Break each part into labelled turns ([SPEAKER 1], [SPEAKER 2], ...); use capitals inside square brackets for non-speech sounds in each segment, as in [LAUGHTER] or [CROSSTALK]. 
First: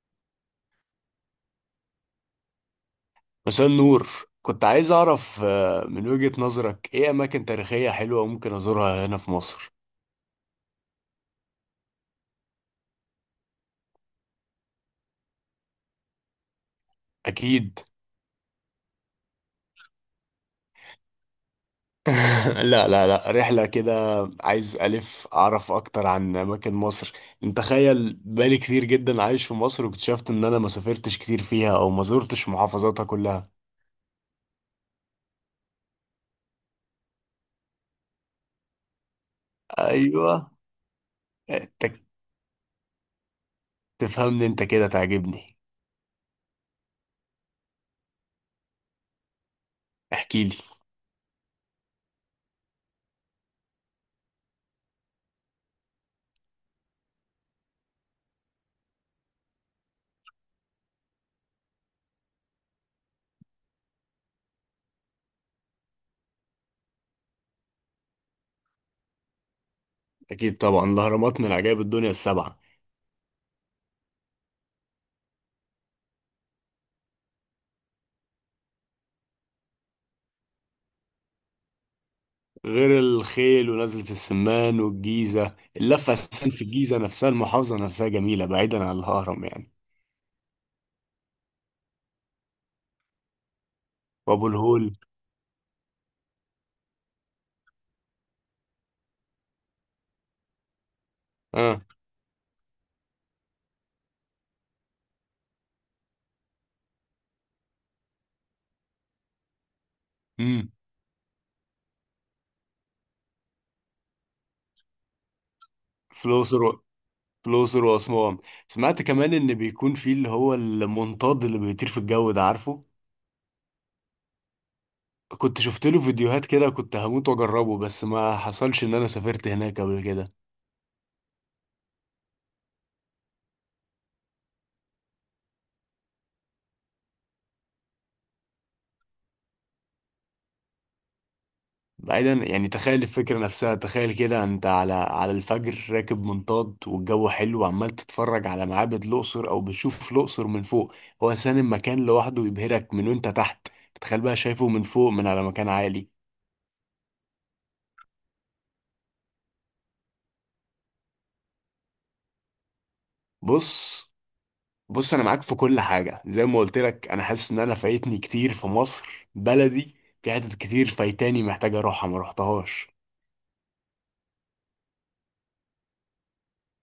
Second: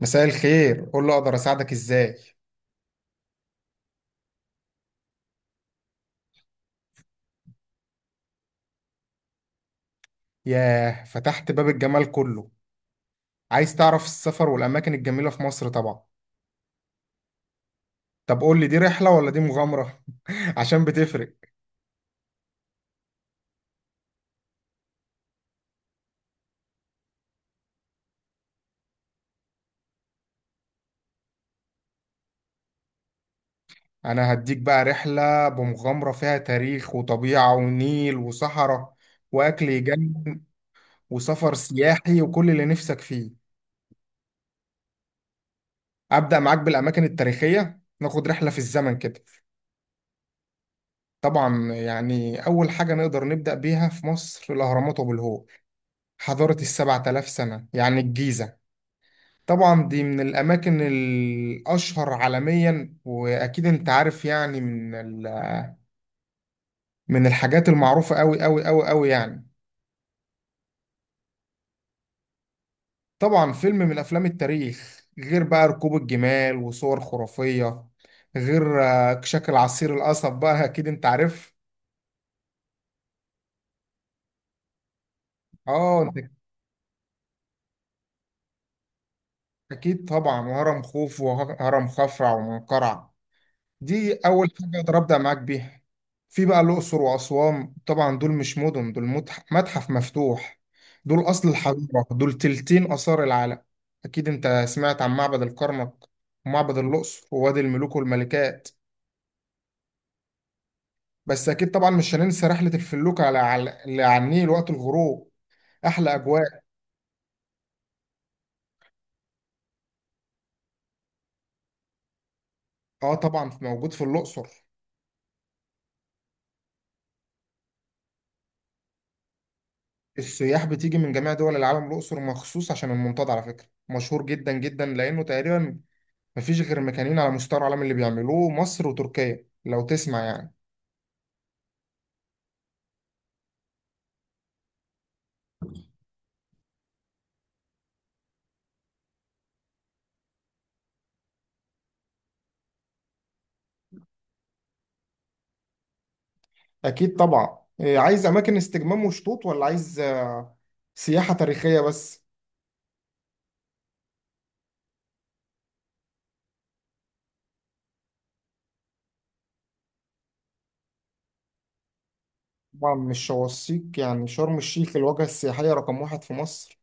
[SPEAKER 1] مساء الخير، قول له اقدر اساعدك ازاي.
[SPEAKER 2] مساء النور. كنت عايز أعرف من وجهة نظرك إيه أماكن تاريخية حلوة ممكن أزورها هنا في مصر؟
[SPEAKER 1] ياه فتحت باب الجمال كله. عايز تعرف السفر والاماكن الجميله في مصر طبعا.
[SPEAKER 2] أكيد.
[SPEAKER 1] طب قول لي دي رحله ولا دي مغامره [LAUGHS] عشان بتفرق.
[SPEAKER 2] [LAUGHS] لا لا لا، رحلة كده. عايز ألف أعرف أكتر عن أماكن مصر. أنت تخيل، بقالي كتير جدا عايش في مصر واكتشفت إن أنا ما سافرتش كتير فيها أو ما زرتش محافظاتها كلها.
[SPEAKER 1] انا هديك بقى رحله بمغامره فيها تاريخ وطبيعه ونيل وصحراء واكل يجنن
[SPEAKER 2] أيوه.
[SPEAKER 1] وسفر
[SPEAKER 2] أنت
[SPEAKER 1] سياحي وكل اللي نفسك فيه.
[SPEAKER 2] تفهمني، أنت كده تعجبني.
[SPEAKER 1] ابدا معاك بالاماكن التاريخيه، ناخد رحله في الزمن كده.
[SPEAKER 2] احكيلي.
[SPEAKER 1] طبعا يعني اول حاجه نقدر نبدا بيها في مصر الاهرامات وابو الهول. حضارة ال 7000 سنة يعني الجيزة. طبعا دي من الأماكن الأشهر عالميا، وأكيد أنت عارف يعني من الحاجات المعروفة أوي أوي أوي أوي يعني.
[SPEAKER 2] أكيد طبعا، الأهرامات من عجائب الدنيا السبعة.
[SPEAKER 1] طبعا فيلم من أفلام التاريخ، غير بقى ركوب الجمال وصور خرافية، غير شكل عصير القصب، بقى أكيد أنت عارف.
[SPEAKER 2] غير الخيل ونزلة السمان والجيزة،
[SPEAKER 1] أه
[SPEAKER 2] اللفة
[SPEAKER 1] أنت،
[SPEAKER 2] أساسا في الجيزة نفسها، المحافظة نفسها جميلة بعيدا عن الهرم يعني.
[SPEAKER 1] أكيد طبعا، وهرم خوف وهرم خفرع ومنقرع. دي
[SPEAKER 2] وأبو
[SPEAKER 1] اول حاجه اقدر
[SPEAKER 2] الهول.
[SPEAKER 1] ابدا معاك بيها. في بقى الاقصر واسوان، طبعا دول مش مدن، دول متحف مفتوح. دول اصل
[SPEAKER 2] آه.
[SPEAKER 1] الحضاره، دول تلتين اثار العالم. اكيد انت سمعت عن معبد الكرنك ومعبد الاقصر ووادي الملوك والملكات.
[SPEAKER 2] امم.
[SPEAKER 1] بس اكيد طبعا مش هننسى رحله الفلوكه على النيل وقت الغروب. احلى
[SPEAKER 2] في
[SPEAKER 1] اجواء.
[SPEAKER 2] الأقصر في الأقصر وأسوان. سمعت كمان إن بيكون في اللي هو المنطاد اللي بيطير في الجو ده، عارفه؟
[SPEAKER 1] اه طبعا موجود في الاقصر.
[SPEAKER 2] كنت شفت له فيديوهات كده، كنت هموت وأجربه بس ما حصلش إن أنا سافرت هناك قبل كده.
[SPEAKER 1] السياح بتيجي من جميع دول العالم الاقصر مخصوص عشان المنطاد، على فكره مشهور جدا جدا لانه تقريبا مفيش غير مكانين على مستوى العالم اللي بيعملوه، مصر وتركيا، لو تسمع يعني.
[SPEAKER 2] بعيدا يعني، تخيل الفكرة نفسها، تخيل كده انت على الفجر راكب منطاد والجو حلو وعمال تتفرج على معابد الأقصر او بتشوف الأقصر من فوق. هو سان المكان لوحده يبهرك من وانت تحت، تخيل بقى شايفه من فوق من على مكان عالي.
[SPEAKER 1] أكيد طبعا. عايز أماكن استجمام وشطوط، ولا عايز سياحة تاريخية بس؟
[SPEAKER 2] بص، بص انا معاك في كل حاجة. زي ما قلت لك انا حاسس ان انا فايتني كتير في مصر بلدي. في حتت كتير فايتاني محتاج اروحها ما روحتهاش.
[SPEAKER 1] طبعا مش شواصيك، يعني شرم الشيخ الوجهة السياحية رقم واحد في مصر.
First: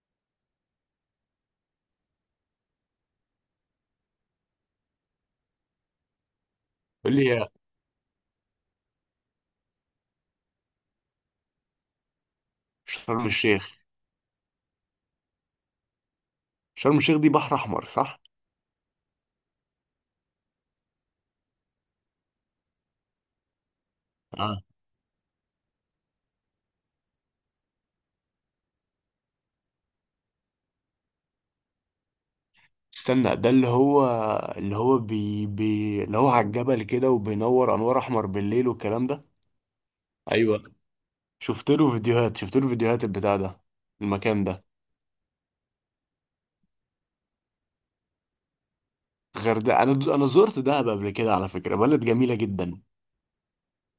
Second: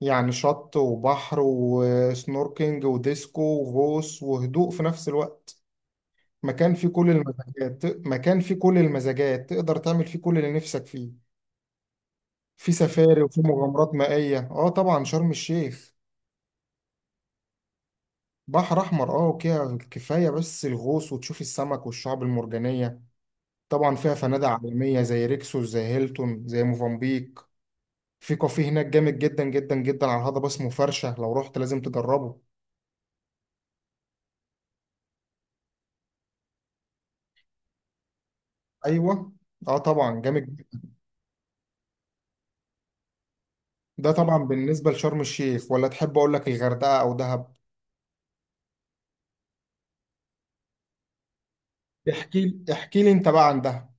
[SPEAKER 1] يعني شط وبحر وسنوركينج وديسكو وغوص وهدوء في نفس الوقت. مكان فيه كل
[SPEAKER 2] قول لي يا.
[SPEAKER 1] المزاجات مكان فيه كل المزاجات تقدر تعمل فيه كل اللي نفسك فيه. في سفاري
[SPEAKER 2] شرم
[SPEAKER 1] وفي
[SPEAKER 2] الشيخ.
[SPEAKER 1] مغامرات مائية، اه طبعا شرم الشيخ.
[SPEAKER 2] شرم الشيخ دي بحر احمر صح؟
[SPEAKER 1] بحر احمر، اه، كده كفايه بس الغوص وتشوف السمك والشعب المرجانيه. طبعا فيها فنادق عالميه، زي ريكسوس، زي هيلتون، زي موفنبيك. في كافيه هناك جامد جدا جدا جدا على الهضبه اسمه فرشه، لو رحت لازم تجربه.
[SPEAKER 2] استنى، ده اللي هو بي بي اللي هو على الجبل كده وبينور انوار احمر بالليل والكلام ده؟
[SPEAKER 1] ايوه، اه طبعا جامد
[SPEAKER 2] ايوه.
[SPEAKER 1] جداً.
[SPEAKER 2] شفت له فيديوهات البتاع ده.
[SPEAKER 1] ده طبعا
[SPEAKER 2] المكان ده.
[SPEAKER 1] بالنسبه لشرم الشيخ، ولا تحب اقول لك الغردقه او دهب؟
[SPEAKER 2] غير ده، انا زرت دهب قبل كده على فكرة، بلد جميلة
[SPEAKER 1] احكي لي
[SPEAKER 2] جدا.
[SPEAKER 1] احكي لي انت بقى عن دهب.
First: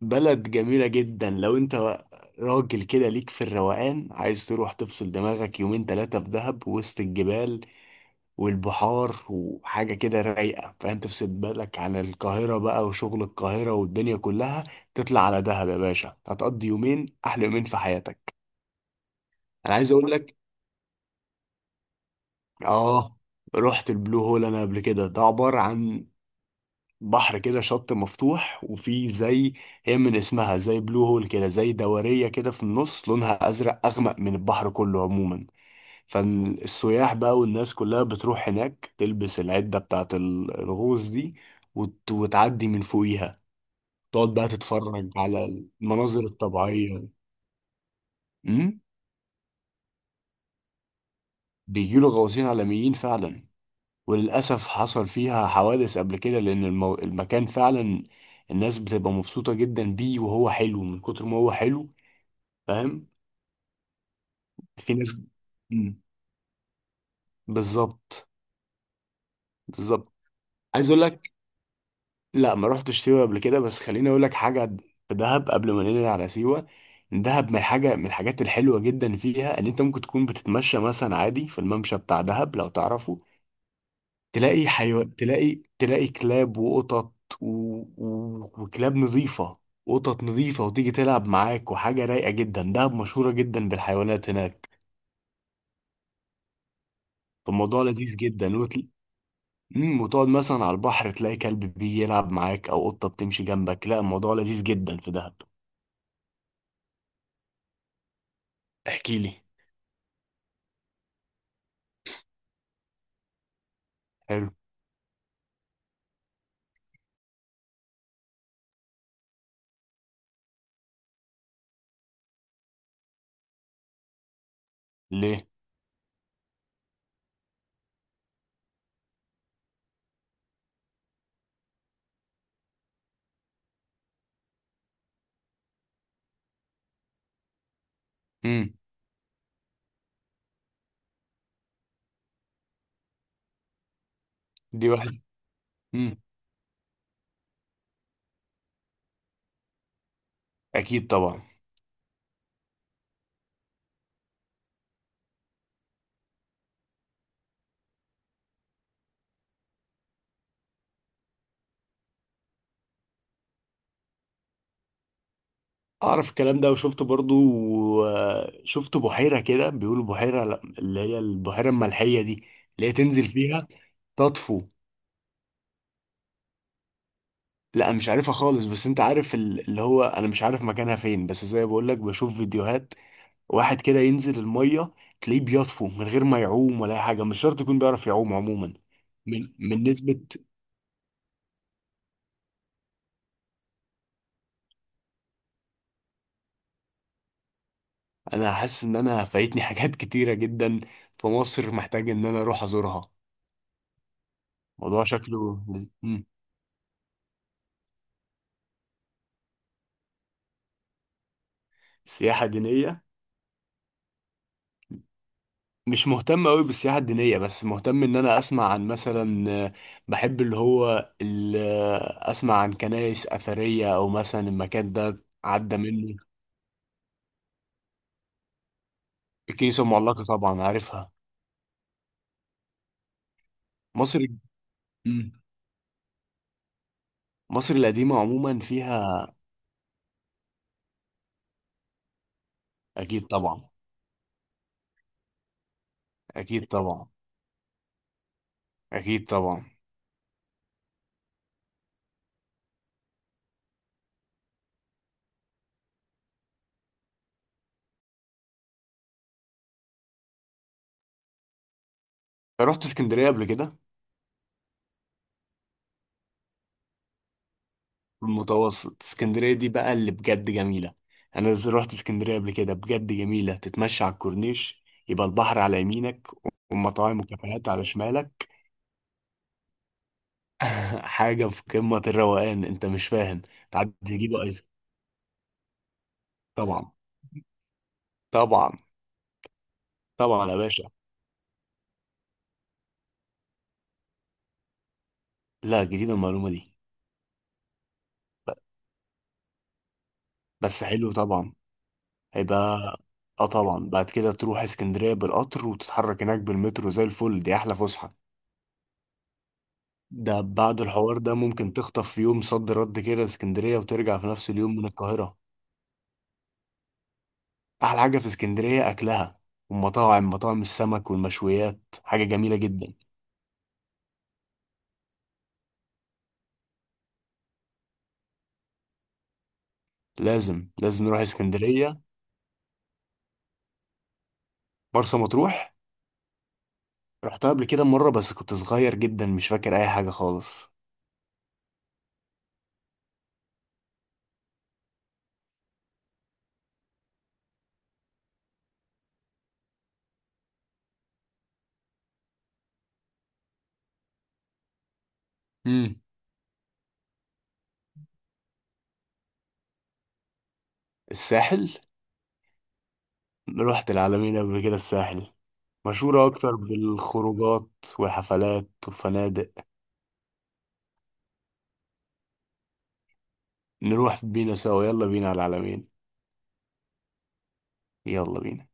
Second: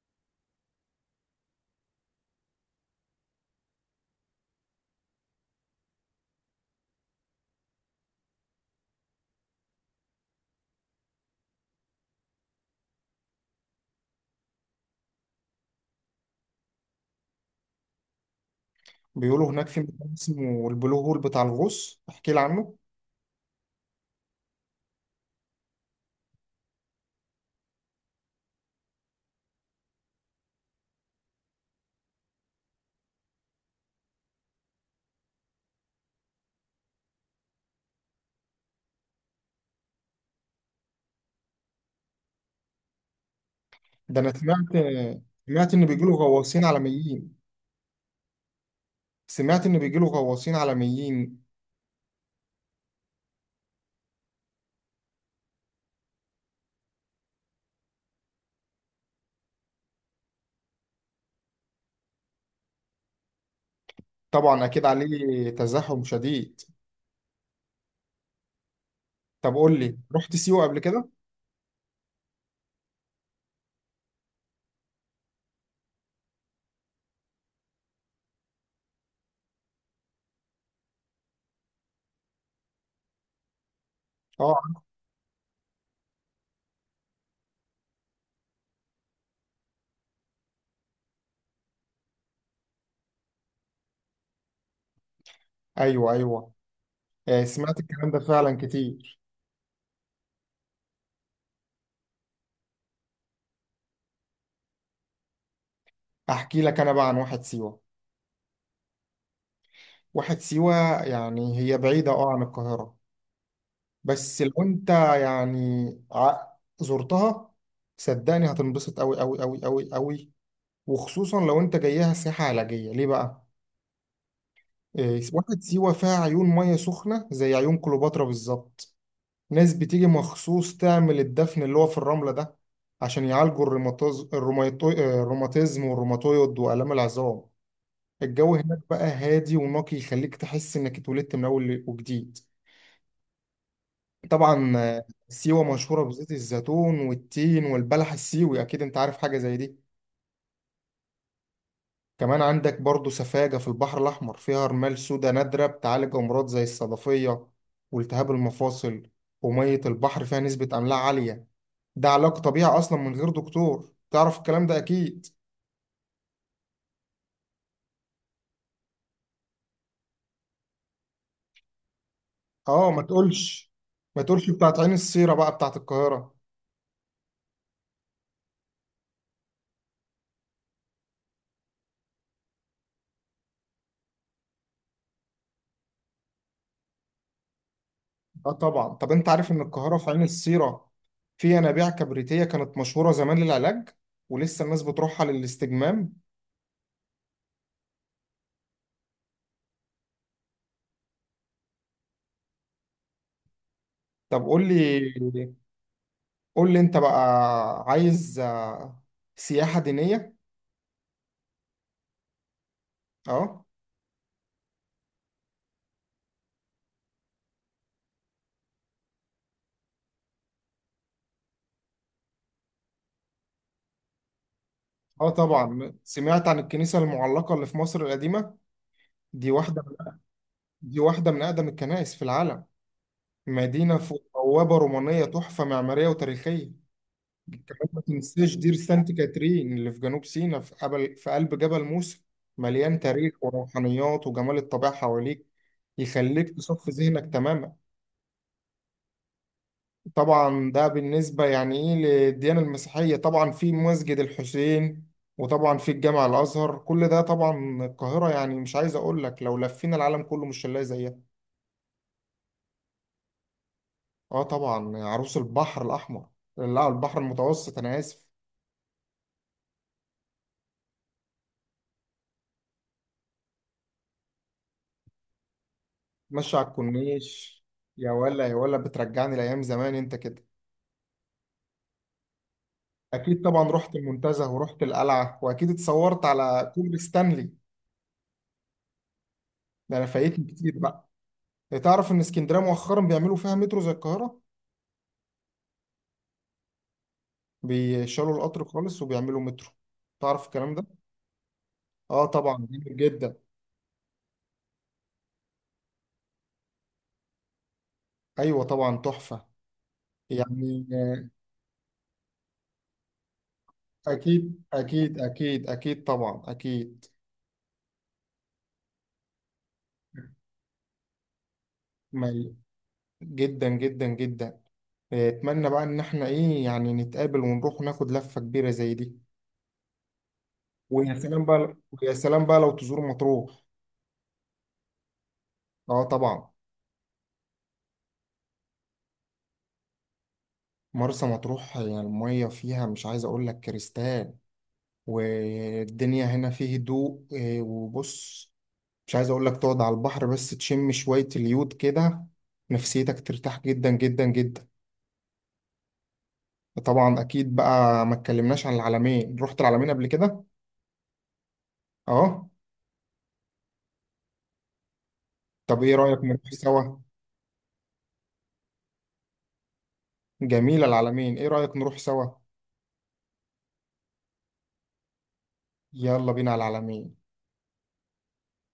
[SPEAKER 2] بلد جميلة جدا. لو انت راجل كده ليك في الروقان، عايز تروح تفصل دماغك يومين ثلاثة في دهب وسط الجبال والبحار وحاجة كده رايقة، فاهم؟ تفصل بالك عن القاهرة بقى وشغل القاهرة والدنيا كلها. تطلع على دهب يا باشا، هتقضي يومين أحلى يومين في حياتك.
[SPEAKER 1] بيقولوا هناك
[SPEAKER 2] أنا
[SPEAKER 1] في
[SPEAKER 2] عايز أقول
[SPEAKER 1] مكان
[SPEAKER 2] لك.
[SPEAKER 1] اسمه البلو هول بتاع الغوص، احكي لي عنه.
[SPEAKER 2] آه رحت البلو هول أنا قبل كده. ده عبارة عن بحر كده شط مفتوح وفي زي، هي من اسمها زي بلو هول كده، زي دورية كده في النص لونها أزرق أغمق من البحر كله عموما. فالسياح بقى والناس كلها بتروح هناك تلبس العدة بتاعة الغوص دي وتعدي من فوقيها.
[SPEAKER 1] ده انا
[SPEAKER 2] تقعد بقى
[SPEAKER 1] سمعت
[SPEAKER 2] تتفرج على
[SPEAKER 1] سمعت ان بيجيله
[SPEAKER 2] المناظر
[SPEAKER 1] غواصين
[SPEAKER 2] الطبيعية.
[SPEAKER 1] عالميين.
[SPEAKER 2] امم.
[SPEAKER 1] سمعت إن بيجيله غواصين عالميين
[SPEAKER 2] بيجيله غواصين عالميين فعلا، وللأسف حصل فيها حوادث قبل كده لأن المكان فعلا الناس بتبقى مبسوطة جدا بيه، وهو حلو من كتر ما هو حلو، فاهم؟
[SPEAKER 1] طبعا أكيد
[SPEAKER 2] في ناس.
[SPEAKER 1] عليه
[SPEAKER 2] مم.
[SPEAKER 1] تزاحم شديد.
[SPEAKER 2] بالظبط.
[SPEAKER 1] طب قول لي،
[SPEAKER 2] بالظبط،
[SPEAKER 1] رحت سيوة قبل
[SPEAKER 2] عايز اقول
[SPEAKER 1] كده؟
[SPEAKER 2] لك. لا، ما رحتش سيوة قبل كده بس خليني اقول لك حاجة. في دهب قبل ما ننقل على سيوة، دهب من حاجة من الحاجات الحلوة جدا فيها ان انت ممكن تكون بتتمشى مثلا عادي في الممشى بتاع دهب لو تعرفه، تلاقي
[SPEAKER 1] آه.
[SPEAKER 2] حيوان، تلاقي كلاب وقطط و... وكلاب نظيفة، قطط نظيفة، وتيجي تلعب معاك، وحاجة رايقة جدا، دهب مشهورة جدا بالحيوانات هناك.
[SPEAKER 1] أيوه أيوه، آه، سمعت
[SPEAKER 2] فالموضوع
[SPEAKER 1] الكلام
[SPEAKER 2] لذيذ
[SPEAKER 1] ده فعلا
[SPEAKER 2] جدا
[SPEAKER 1] كتير.
[SPEAKER 2] وتقعد مثلا على البحر تلاقي كلب بيلعب معاك او قطة بتمشي جنبك. لا، الموضوع لذيذ جدا في دهب.
[SPEAKER 1] أحكي لك أنا بقى عن واحد سيوة.
[SPEAKER 2] احكي لي.
[SPEAKER 1] واحد سيوة يعني هي بعيدة أه عن القاهرة، بس
[SPEAKER 2] حلو.
[SPEAKER 1] لو أنت يعني ع- زرتها صدقني هتنبسط أوي أوي أوي أوي أوي، وخصوصا لو أنت جايها سياحة علاجية. ليه بقى؟ آه،
[SPEAKER 2] ليه؟
[SPEAKER 1] واحد سيوة فيها عيون مية سخنة زي عيون كليوباترا بالظبط. ناس بتيجي مخصوص تعمل الدفن اللي هو في الرملة ده، عشان يعالجوا الروماتيزم والروماتويد وآلام العظام. الجو
[SPEAKER 2] امم.
[SPEAKER 1] هناك بقى هادي ونقي، يخليك تحس إنك اتولدت من أول وجديد. طبعا
[SPEAKER 2] دي واحد.
[SPEAKER 1] سيوة مشهورة
[SPEAKER 2] امم.
[SPEAKER 1] بزيت الزيتون والتين والبلح السيوي، أكيد أنت عارف حاجة زي دي.
[SPEAKER 2] اكيد طبعا.
[SPEAKER 1] كمان عندك برضو سفاجة في البحر الأحمر، فيها رمال سودا نادرة بتعالج أمراض زي الصدفية والتهاب المفاصل. ومية البحر فيها نسبة أملاح عالية، ده علاج طبيعي اصلا من غير دكتور، تعرف الكلام ده اكيد.
[SPEAKER 2] اعرف الكلام ده وشفت برضو. شفت بحيرة كده بيقولوا بحيرة، لا، اللي هي البحيرة الملحية دي، اللي
[SPEAKER 1] اه
[SPEAKER 2] هي
[SPEAKER 1] ما
[SPEAKER 2] تنزل فيها
[SPEAKER 1] تقولش.
[SPEAKER 2] تطفو.
[SPEAKER 1] بتاعت عين السيرة بقى بتاعت القاهرة.
[SPEAKER 2] لا مش عارفها خالص، بس انت عارف اللي هو، انا مش عارف مكانها فين بس زي بقول لك بشوف فيديوهات. واحد كده ينزل المية تلاقيه بيطفو من غير ما يعوم ولا اي حاجة، مش شرط يكون بيعرف يعوم
[SPEAKER 1] اه
[SPEAKER 2] عموما.
[SPEAKER 1] طبعا، طب انت
[SPEAKER 2] من
[SPEAKER 1] عارف ان
[SPEAKER 2] من
[SPEAKER 1] القاهرة في
[SPEAKER 2] نسبة.
[SPEAKER 1] عين السيرة في ينابيع كبريتية كانت مشهورة زمان للعلاج، ولسه الناس بتروحها للاستجمام.
[SPEAKER 2] انا حاسس ان انا فايتني حاجات كتيره جدا في مصر، محتاج ان انا اروح ازورها.
[SPEAKER 1] طب قول
[SPEAKER 2] موضوع
[SPEAKER 1] لي،
[SPEAKER 2] شكله مم.
[SPEAKER 1] انت بقى عايز سياحة دينية؟
[SPEAKER 2] سياحه دينيه.
[SPEAKER 1] اه.
[SPEAKER 2] مش مهتم قوي بالسياحه الدينيه، بس مهتم ان انا اسمع عن مثلا، بحب اللي هو اسمع عن كنائس اثريه او مثلا المكان ده
[SPEAKER 1] اه
[SPEAKER 2] عدى
[SPEAKER 1] طبعا
[SPEAKER 2] منه.
[SPEAKER 1] سمعت عن الكنيسة المعلقة اللي في مصر القديمة. دي واحدة.
[SPEAKER 2] الكنيسه المعلقه طبعا عارفها.
[SPEAKER 1] من اقدم الكنائس في العالم، مدينة
[SPEAKER 2] مصر.
[SPEAKER 1] فوق بوابة رومانية،
[SPEAKER 2] مم.
[SPEAKER 1] تحفة معمارية وتاريخية.
[SPEAKER 2] مصر
[SPEAKER 1] كمان ما
[SPEAKER 2] القديمه
[SPEAKER 1] تنساش
[SPEAKER 2] عموما
[SPEAKER 1] دير سانت
[SPEAKER 2] فيها.
[SPEAKER 1] كاترين اللي في جنوب سيناء، في قلب جبل موسى، مليان
[SPEAKER 2] اكيد
[SPEAKER 1] تاريخ
[SPEAKER 2] طبعا.
[SPEAKER 1] وروحانيات وجمال الطبيعة حواليك، يخليك
[SPEAKER 2] اكيد
[SPEAKER 1] تصفي
[SPEAKER 2] طبعا.
[SPEAKER 1] ذهنك تماما.
[SPEAKER 2] اكيد طبعا.
[SPEAKER 1] طبعا ده بالنسبة يعني ايه للديانة المسيحية، طبعا في مسجد الحسين، وطبعا في الجامع الأزهر، كل ده طبعا القاهرة، يعني مش عايز أقول لك لو لفينا العالم كله مش هنلاقي زيها.
[SPEAKER 2] رحت اسكندريه قبل كده.
[SPEAKER 1] اه طبعا، عروس البحر الأحمر، لا البحر المتوسط، أنا آسف.
[SPEAKER 2] المتوسط، اسكندرية دي بقى اللي بجد جميلة. أنا رحت اسكندرية قبل كده بجد جميلة، تتمشى على الكورنيش يبقى البحر على يمينك
[SPEAKER 1] ماشي على
[SPEAKER 2] ومطاعم
[SPEAKER 1] الكورنيش،
[SPEAKER 2] وكافيهات على
[SPEAKER 1] يا ولا
[SPEAKER 2] شمالك.
[SPEAKER 1] يا ولا بترجعني لأيام زمان أنت كده.
[SPEAKER 2] [LAUGHS] حاجة في قمة الروقان أنت مش
[SPEAKER 1] أكيد
[SPEAKER 2] فاهم.
[SPEAKER 1] طبعا
[SPEAKER 2] تعدي
[SPEAKER 1] رحت
[SPEAKER 2] تجيبوا
[SPEAKER 1] المنتزه،
[SPEAKER 2] آيس.
[SPEAKER 1] ورحت القلعة، وأكيد اتصورت على
[SPEAKER 2] طبعا.
[SPEAKER 1] كوبري ستانلي.
[SPEAKER 2] طبعا.
[SPEAKER 1] ده أنا فايتني
[SPEAKER 2] طبعا يا
[SPEAKER 1] كتير
[SPEAKER 2] باشا.
[SPEAKER 1] بقى. تعرف إن اسكندرية مؤخرا بيعملوا فيها مترو زي القاهرة؟
[SPEAKER 2] لا، جديدة المعلومة دي.
[SPEAKER 1] بيشالوا
[SPEAKER 2] ب-
[SPEAKER 1] القطر خالص وبيعملوا مترو، تعرف الكلام
[SPEAKER 2] بس
[SPEAKER 1] ده؟
[SPEAKER 2] حلو طبعا.
[SPEAKER 1] آه
[SPEAKER 2] هيبقى.
[SPEAKER 1] طبعا جميل جدا.
[SPEAKER 2] اه طبعا، بعد كده تروح اسكندرية بالقطر وتتحرك هناك بالمترو زي الفل، دي أحلى فسحة.
[SPEAKER 1] أيوة طبعا تحفة.
[SPEAKER 2] ده بعد
[SPEAKER 1] يعني
[SPEAKER 2] الحوار ده ممكن تخطف في يوم صد رد كده اسكندرية وترجع في نفس
[SPEAKER 1] أكيد
[SPEAKER 2] اليوم من
[SPEAKER 1] أكيد
[SPEAKER 2] القاهرة.
[SPEAKER 1] أكيد أكيد طبعا أكيد.
[SPEAKER 2] أحلى حاجة في اسكندرية أكلها، والمطاعم، مطاعم السمك والمشويات حاجة
[SPEAKER 1] ما
[SPEAKER 2] جميلة جدا.
[SPEAKER 1] جدا جدا جدا. آه، اتمنى بقى ان احنا ايه يعني نتقابل ونروح ناخد لفة كبيرة زي دي.
[SPEAKER 2] لازم لازم
[SPEAKER 1] ويا
[SPEAKER 2] نروح
[SPEAKER 1] سلام بقى.
[SPEAKER 2] اسكندرية.
[SPEAKER 1] لو تزور مطروح،
[SPEAKER 2] مرسى مطروح.
[SPEAKER 1] اه طبعا،
[SPEAKER 2] رحتها قبل كده مرة بس كنت صغير جدا مش فاكر أي حاجة خالص.
[SPEAKER 1] مرسى مطروح. يعني المية فيها مش عايز اقول لك كريستال، والدنيا هنا فيه هدوء، وبص، مش عايز اقول لك، تقعد على البحر بس تشم شوية اليود كده، نفسيتك ترتاح جدا جدا جدا.
[SPEAKER 2] امم.
[SPEAKER 1] طبعا اكيد بقى، ما اتكلمناش عن العلمين، رحت العلمين قبل كده؟
[SPEAKER 2] الساحل.
[SPEAKER 1] اه.
[SPEAKER 2] رحت العلمين قبل كده، الساحل
[SPEAKER 1] طب ايه رأيك
[SPEAKER 2] مشهورة
[SPEAKER 1] نروح
[SPEAKER 2] أكتر
[SPEAKER 1] سوا؟
[SPEAKER 2] بالخروجات وحفلات وفنادق.
[SPEAKER 1] جميلة العلمين، ايه رأيك نروح سوا؟
[SPEAKER 2] نروح بينا سوا، يلا بينا على العلمين.
[SPEAKER 1] يلا بينا على العلمين.
[SPEAKER 2] يلا بينا.